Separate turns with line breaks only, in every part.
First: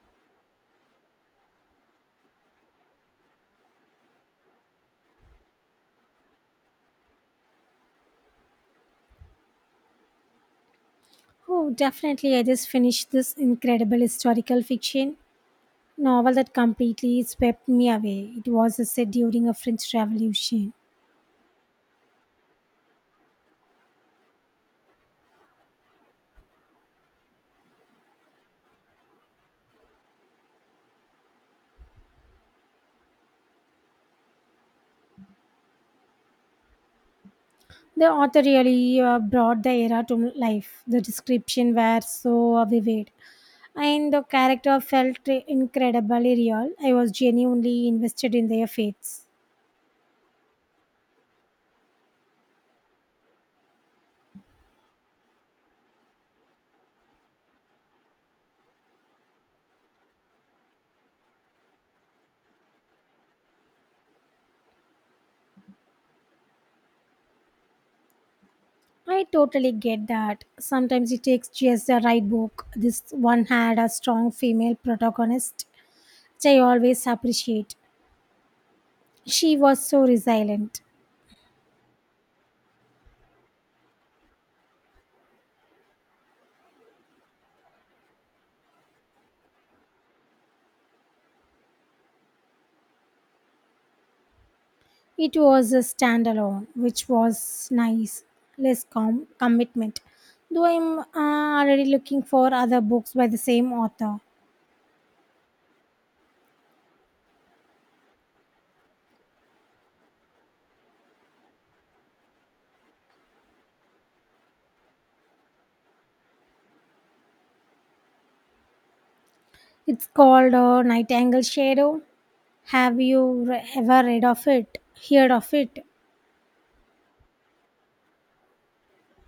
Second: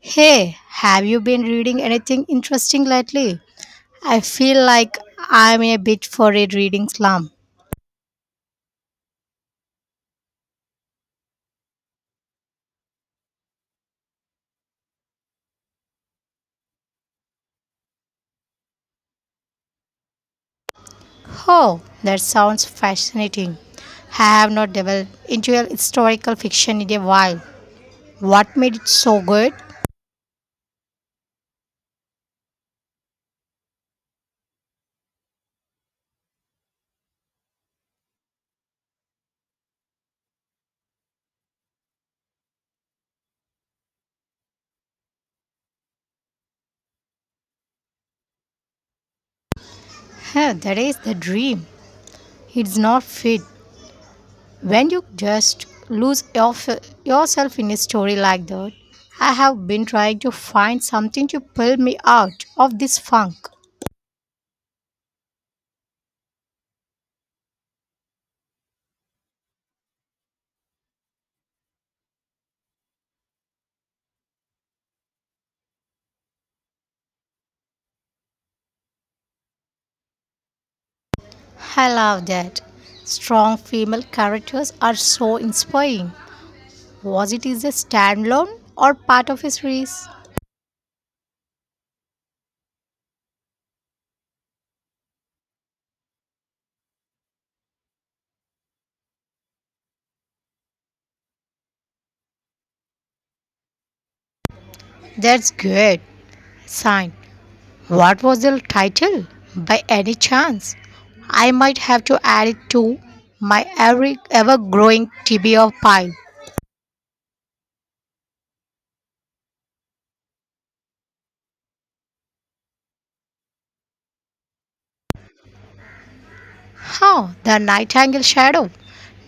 Hey, have you been reading anything interesting lately? I feel like I'm a bit for a reading slump.
Oh, definitely. I just finished this incredible historical fiction novel that completely swept me away. It was set during a French Revolution.
Oh, that sounds fascinating. I have not delved into a historical fiction in a while. What made it so good?
The author really brought the era to life. The description were so vivid, and the character felt incredibly real. I was genuinely invested in their fates.
Huh, that is the dream. It's not fit. When you just yourself in a story like that, I have been trying to find something to pull me out of this funk.
I totally get that. Sometimes it takes just the right book. This one had a strong female protagonist, which I always appreciate. She was so resilient.
I love that. Strong female characters are so inspiring. Was it is a standalone or part of a series?
It was a standalone, which was nice, less commitment. Though I'm already looking for other books by the same author.
That's good. Sign. What was the title? By any chance? I might have to add it to my every ever growing TBR pile.
It's called Nightingale Shadow. Have you ever read of it? Heard of it?
How? The Nightingale Shadow.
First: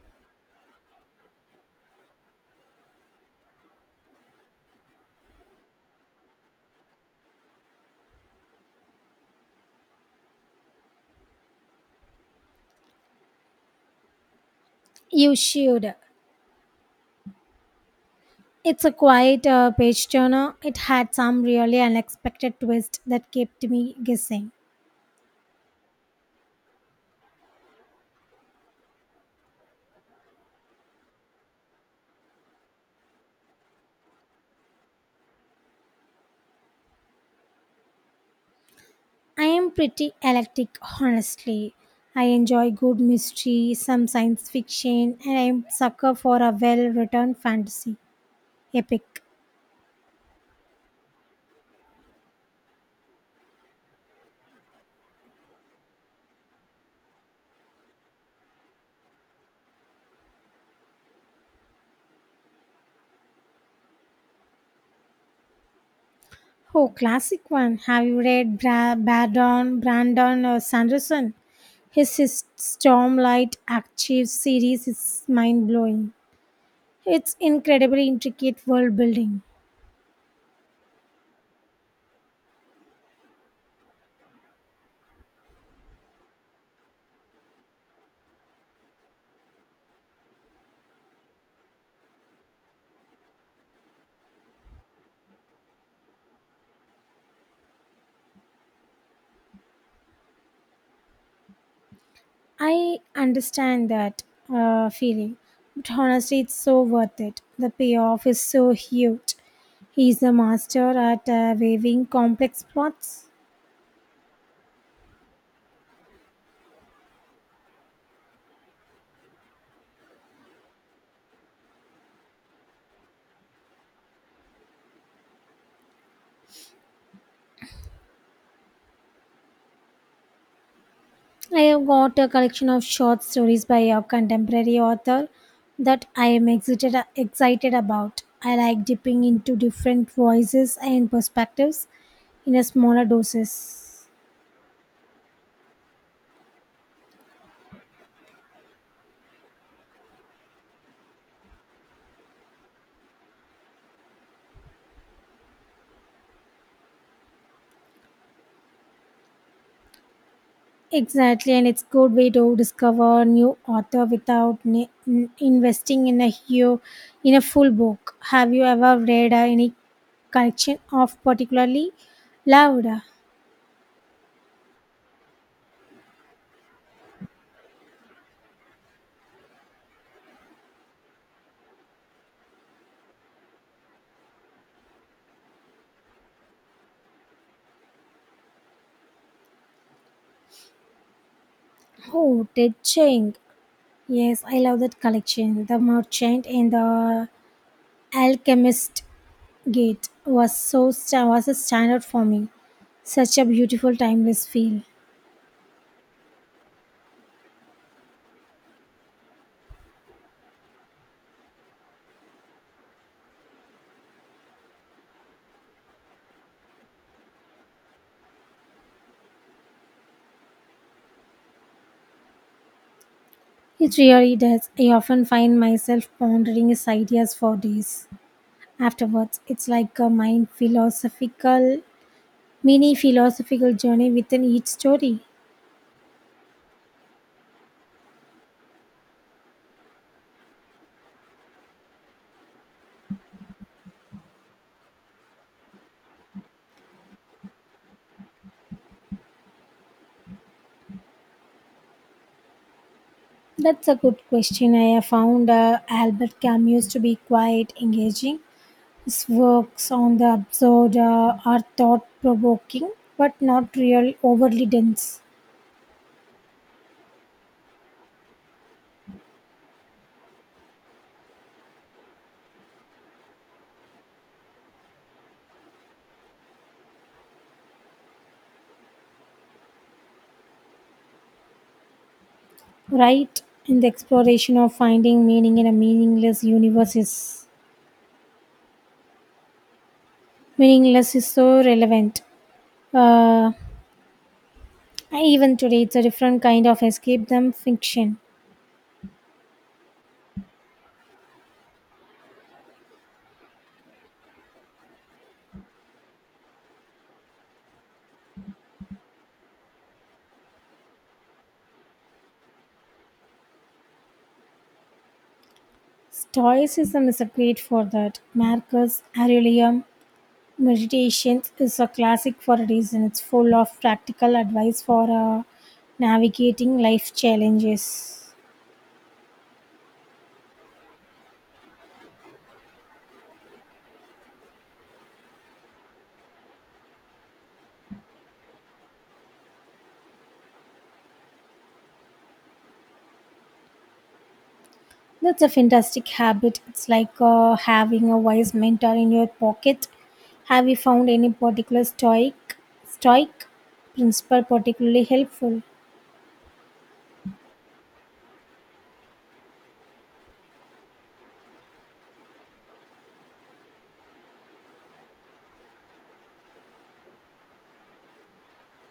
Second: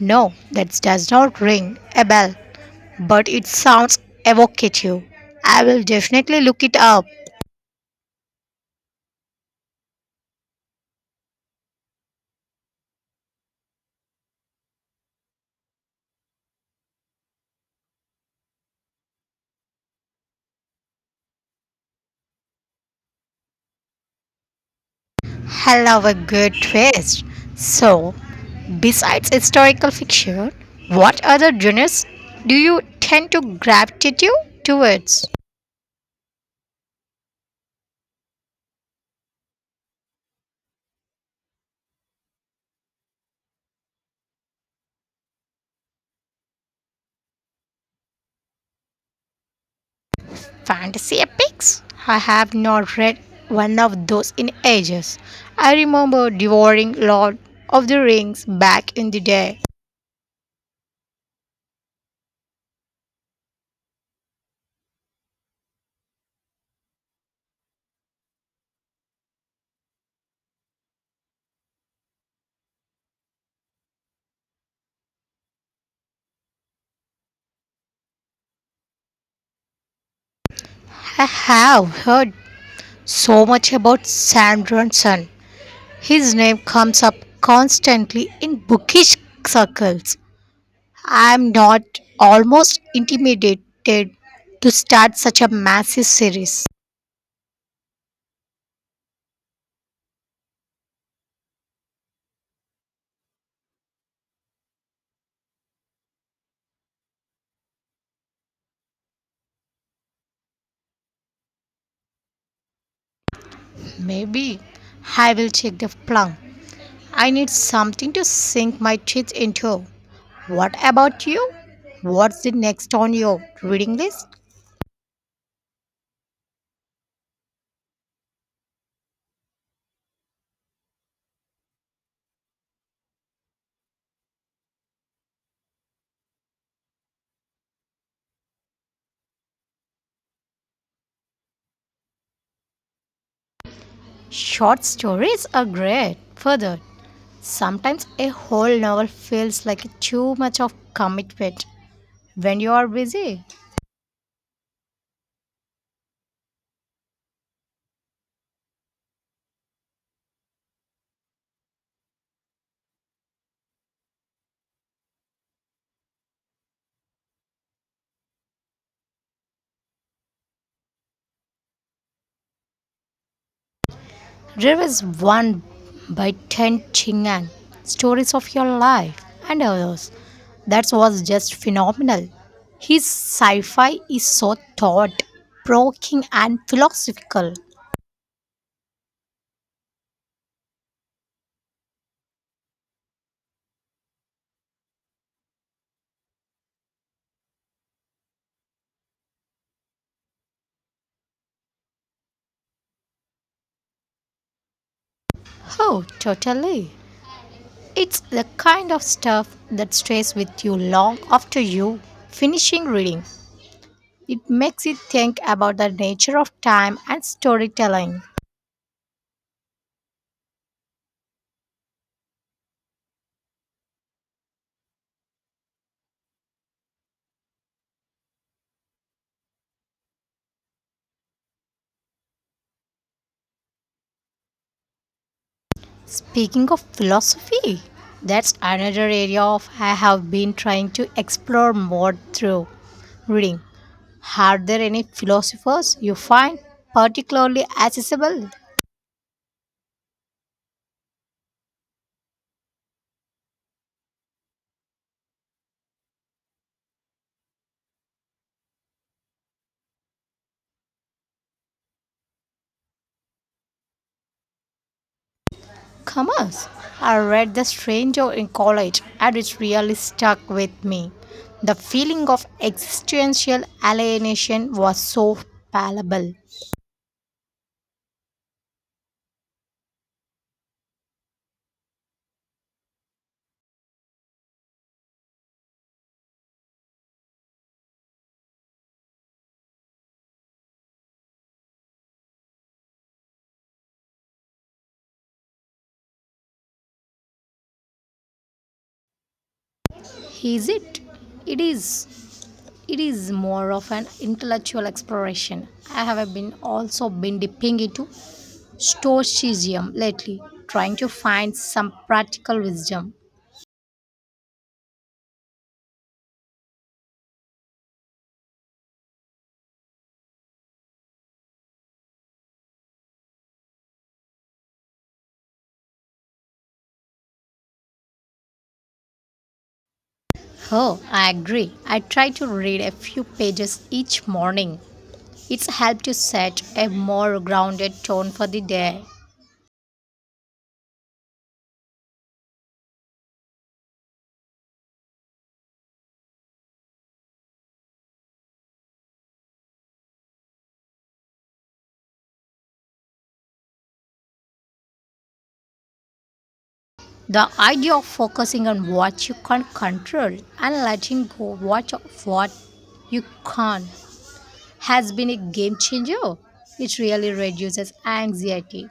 No, that does not ring a bell, but it sounds evocative. I will definitely look it up.
You should. It's a quiet page turner. It had some really unexpected twist that kept me guessing.
I love a good twist. So, besides historical fiction, what other genres do you tend to gravitate towards?
I am pretty eclectic, honestly. I enjoy good mystery, some science fiction, and I'm sucker for a well-written fantasy epic.
Fantasy epics? I have not read one of those in ages. I remember devouring Lord of the Rings back in the day.
Oh, classic one. Have you read Brandon Sanderson? His Stormlight Archive series is mind-blowing. It's incredibly intricate world building.
I have heard so much about Sam Ronson. His name comes up constantly in bookish circles. I'm not almost intimidated to start such a massive series.
I understand that feeling, but honestly, it's so worth it. The payoff is so huge. He's a master at weaving complex plots.
Maybe I will check the plum. I need something to sink my teeth into. What about you? What's the next on your reading list?
I have got a collection of short stories by a contemporary author that I am excited about. I like dipping into different voices and perspectives in a smaller doses.
Short stories are great. Further, sometimes a whole novel feels like too much of commitment when you are busy.
Exactly, and it's good way to discover new author without investing in a in a full book. Have you ever read any collection of particularly loved?
There is one by Ten Chingan, Stories of Your Life, and others. That was just phenomenal. His sci fi is so thought provoking and philosophical.
Oh, The Ching. Yes, I love that collection. The Merchant and the Alchemist Gate was was a standard for me. Such a beautiful timeless feel.
Oh, totally. It's the kind of stuff that stays with you long after you finishing reading. It makes you think about the nature of time and storytelling.
It really does. I often find myself pondering his ideas for days afterwards. It's like a mini philosophical journey within each story.
Speaking of philosophy, that's another area of I have been trying to explore more through reading. Are there any philosophers you find particularly accessible?
That's a good question. I have found Albert Camus to be quite engaging. His works on the absurd are thought provoking, but not real overly dense.
Commerce. I read The Stranger in college and it really stuck with me. The feeling of existential alienation was so palpable.
Right? And the exploration of finding meaning in a meaningless is so relevant. Uh, Even today, it's a different kind of escape than fiction.
Is it? It is. It is more of an intellectual exploration. I have been also been dipping into stoicism lately, trying to find some practical wisdom.
Stoicism is a great for that. Marcus Aurelius Meditations is a classic for a reason. It's full of practical advice for navigating life challenges.
Oh, I agree. I try to read a few pages each morning. It's helped to set a more grounded tone for the day.
That's a fantastic habit. It's like having a wise mentor in your pocket. Have you found any particular stoic principle particularly helpful?
The idea of focusing on what you can control and letting go what of what you can't has been a game changer. It really reduces anxiety.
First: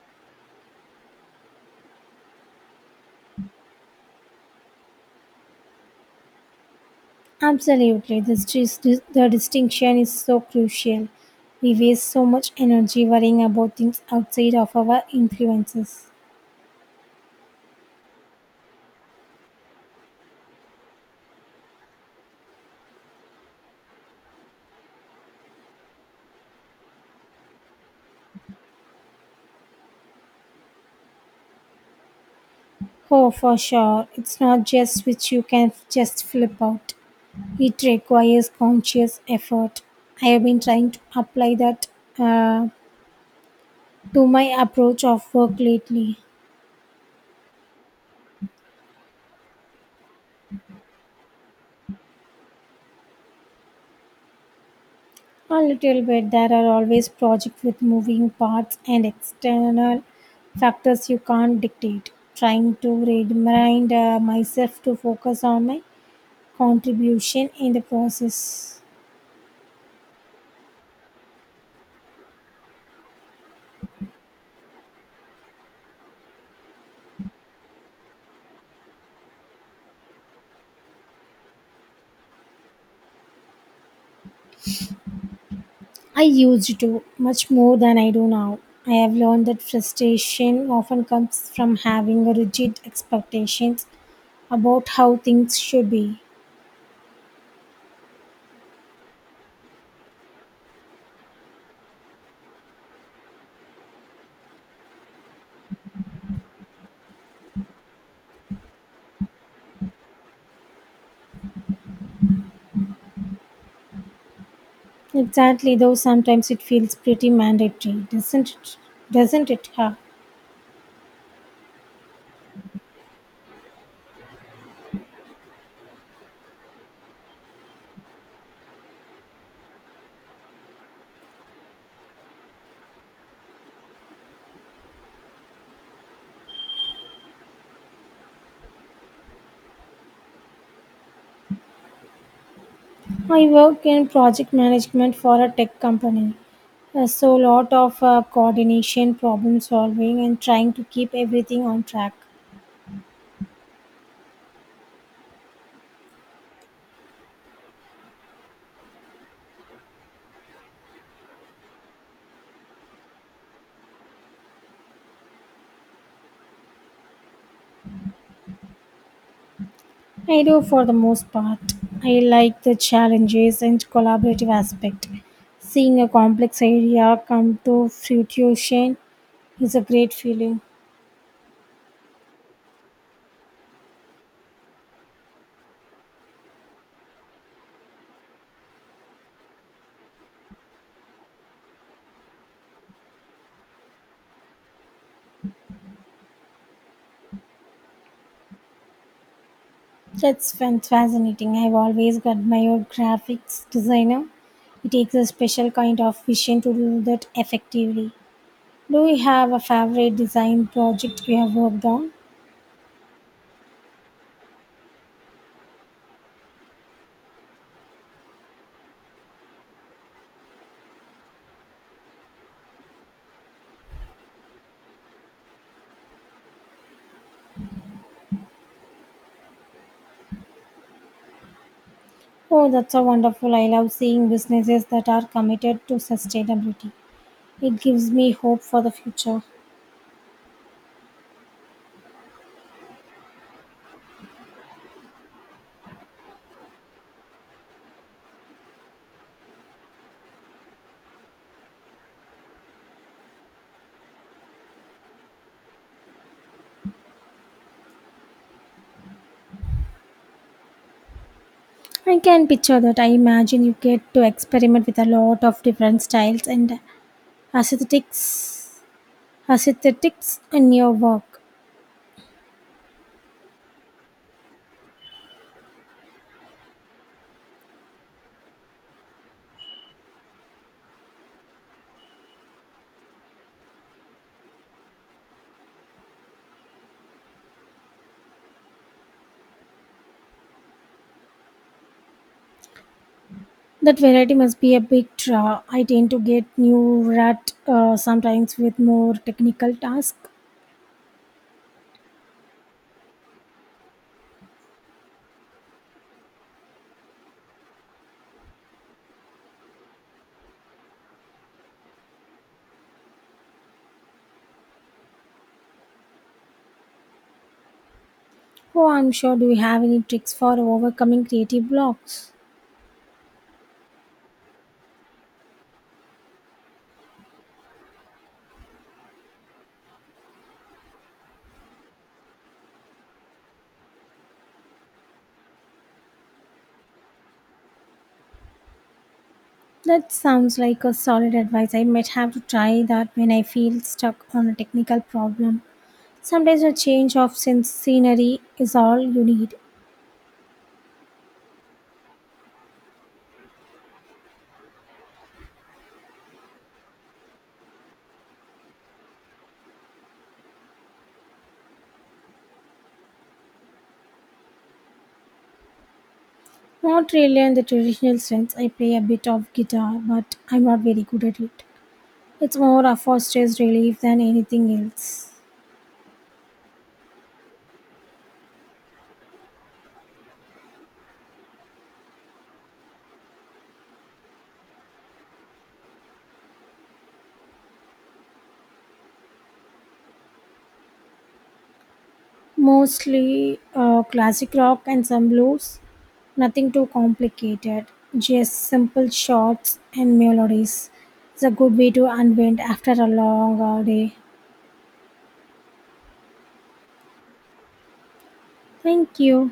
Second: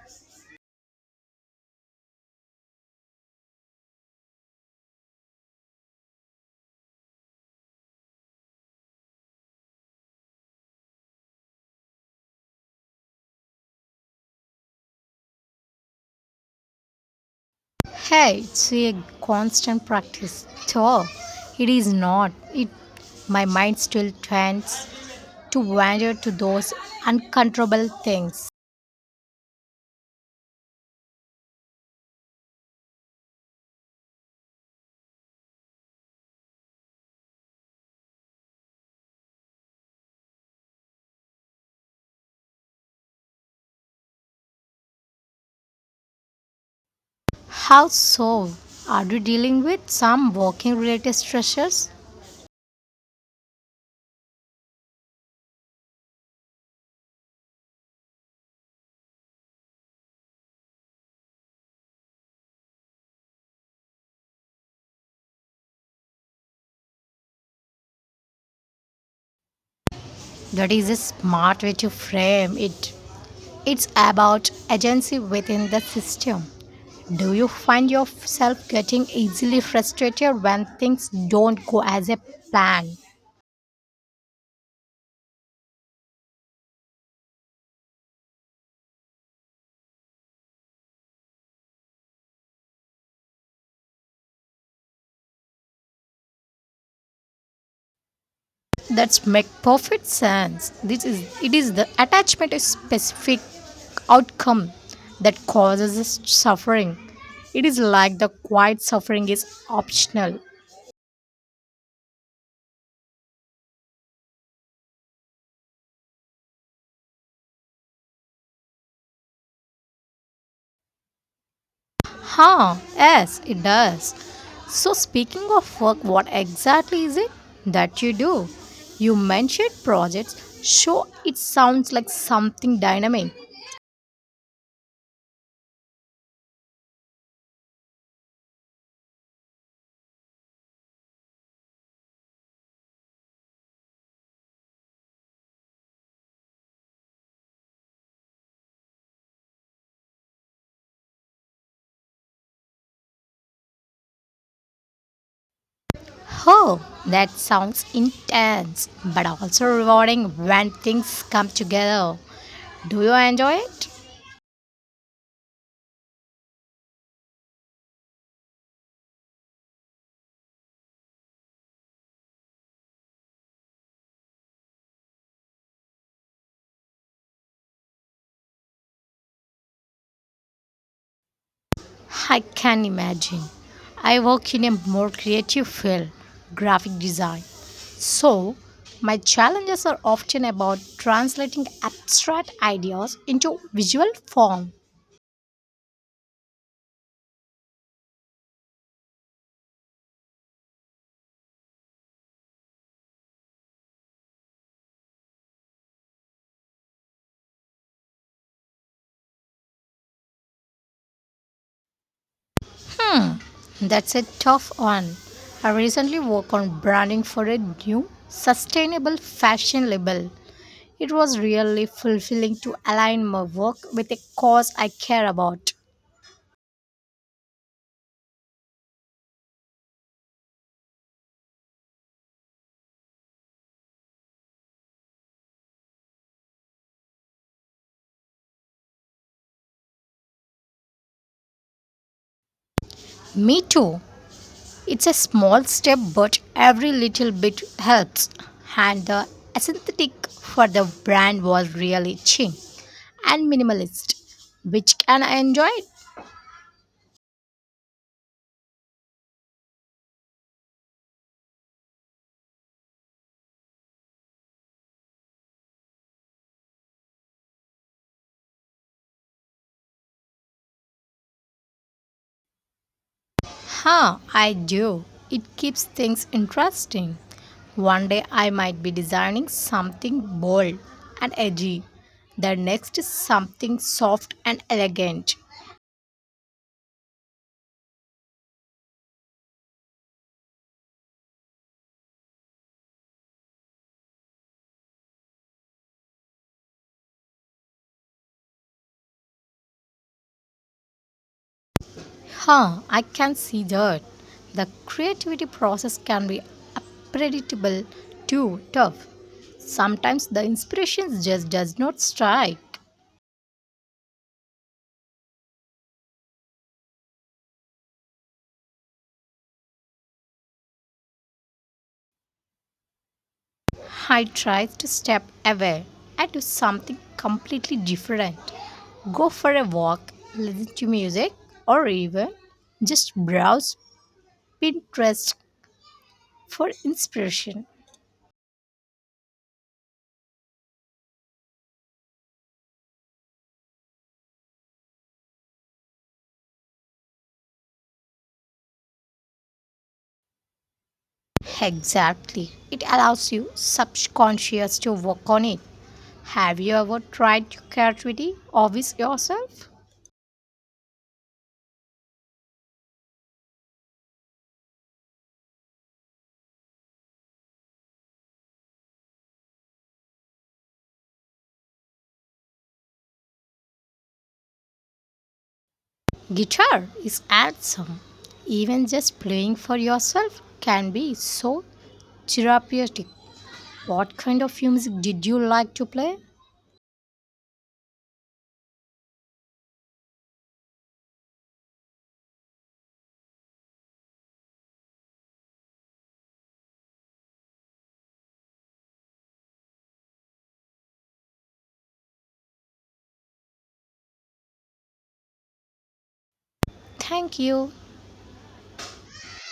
Absolutely, the distinction is so crucial. We waste so much energy worrying about things outside of our influences.
Hey, it's a constant practice. So, it is not. It my mind still tends to wander to those uncontrollable things.
Oh, for sure, it's not just which you can f- just flip out. It requires conscious effort. I have been trying to apply that uh, to my approach of work lately.
How so? Are you dealing with some working related stressors?
A little bit. There are always projects with moving parts and external factors you can't dictate. Trying to remind myself to focus on my contribution in the process.
That is a smart way to frame it. It's about agency within the system. Do you find yourself getting easily frustrated when things don't go as a plan?
I used to much more than I do now. I have learned that frustration often comes from having rigid expectations about how things should be.
That's make perfect sense. This is it is the attachment to specific outcome that causes us suffering. It is like the quiet suffering is optional.
Exactly, though sometimes it feels pretty mandatory, doesn't it? Huh?
Huh, yes, it does. So, speaking of work, what exactly is it that you do? You mentioned projects, so it sounds like something dynamic.
I work in project management for a tech company. So, lot of coordination, problem solving, and trying to keep everything on track.
Oh, that sounds intense, but also rewarding when things come together. Do you enjoy it?
I do for the most part. I like the challenges and collaborative aspect. Seeing a complex idea come to fruition is a great feeling.
I can imagine. I work in a more creative field, graphic design. So, my challenges are often about translating abstract ideas into visual form.
Fascinating. I've always admired graphics designer. It takes a special kind of vision to do that effectively. Do you have a favorite design project you have worked on?
That's a tough one. I recently worked on branding for a new sustainable fashion label. It was really fulfilling to align my work with a cause I care about.
Oh, that's so wonderful. I love seeing businesses that are committed to sustainability. It gives me hope for the future.
Me too. It's a small step, but every little bit helps. And the aesthetic for the brand was really chic and minimalist, which can I enjoy it?
I can picture that. I imagine you get to experiment with a lot of different styles and aesthetics, aesthetics in your work.
Huh, I do. It keeps things interesting. One day I might be designing something bold and edgy. The next is something soft and elegant.
That variety must be a big draw. I tend to get new rut sometimes with more technical tasks.
Huh, I can see that. The creativity process can be unpredictable too tough. Sometimes the inspiration just does not strike.
Oh, I'm sure. Do you have any tricks for overcoming creative blocks?
I try to step away and do something completely different. Go for a walk, listen to music, or even just browse Pinterest for inspiration.
That sounds like a solid advice. I might have to try that when I feel stuck on a technical problem. Sometimes a change of scenery is all you need.
Exactly. It allows you subconscious to work on it. Have you ever tried your creativity always yourself?
Not really in the traditional sense. I play a bit of guitar, but I'm not very good at it. It's more a for stress relief than anything else.
Guitar is awesome. Even just playing for yourself can be so therapeutic. What kind of music did you like to play?
Mostly classic rock and some blues. Nothing too complicated. Just simple chords and melodies. It's a good way to unwind after a long day.
Thank you.
Thank you.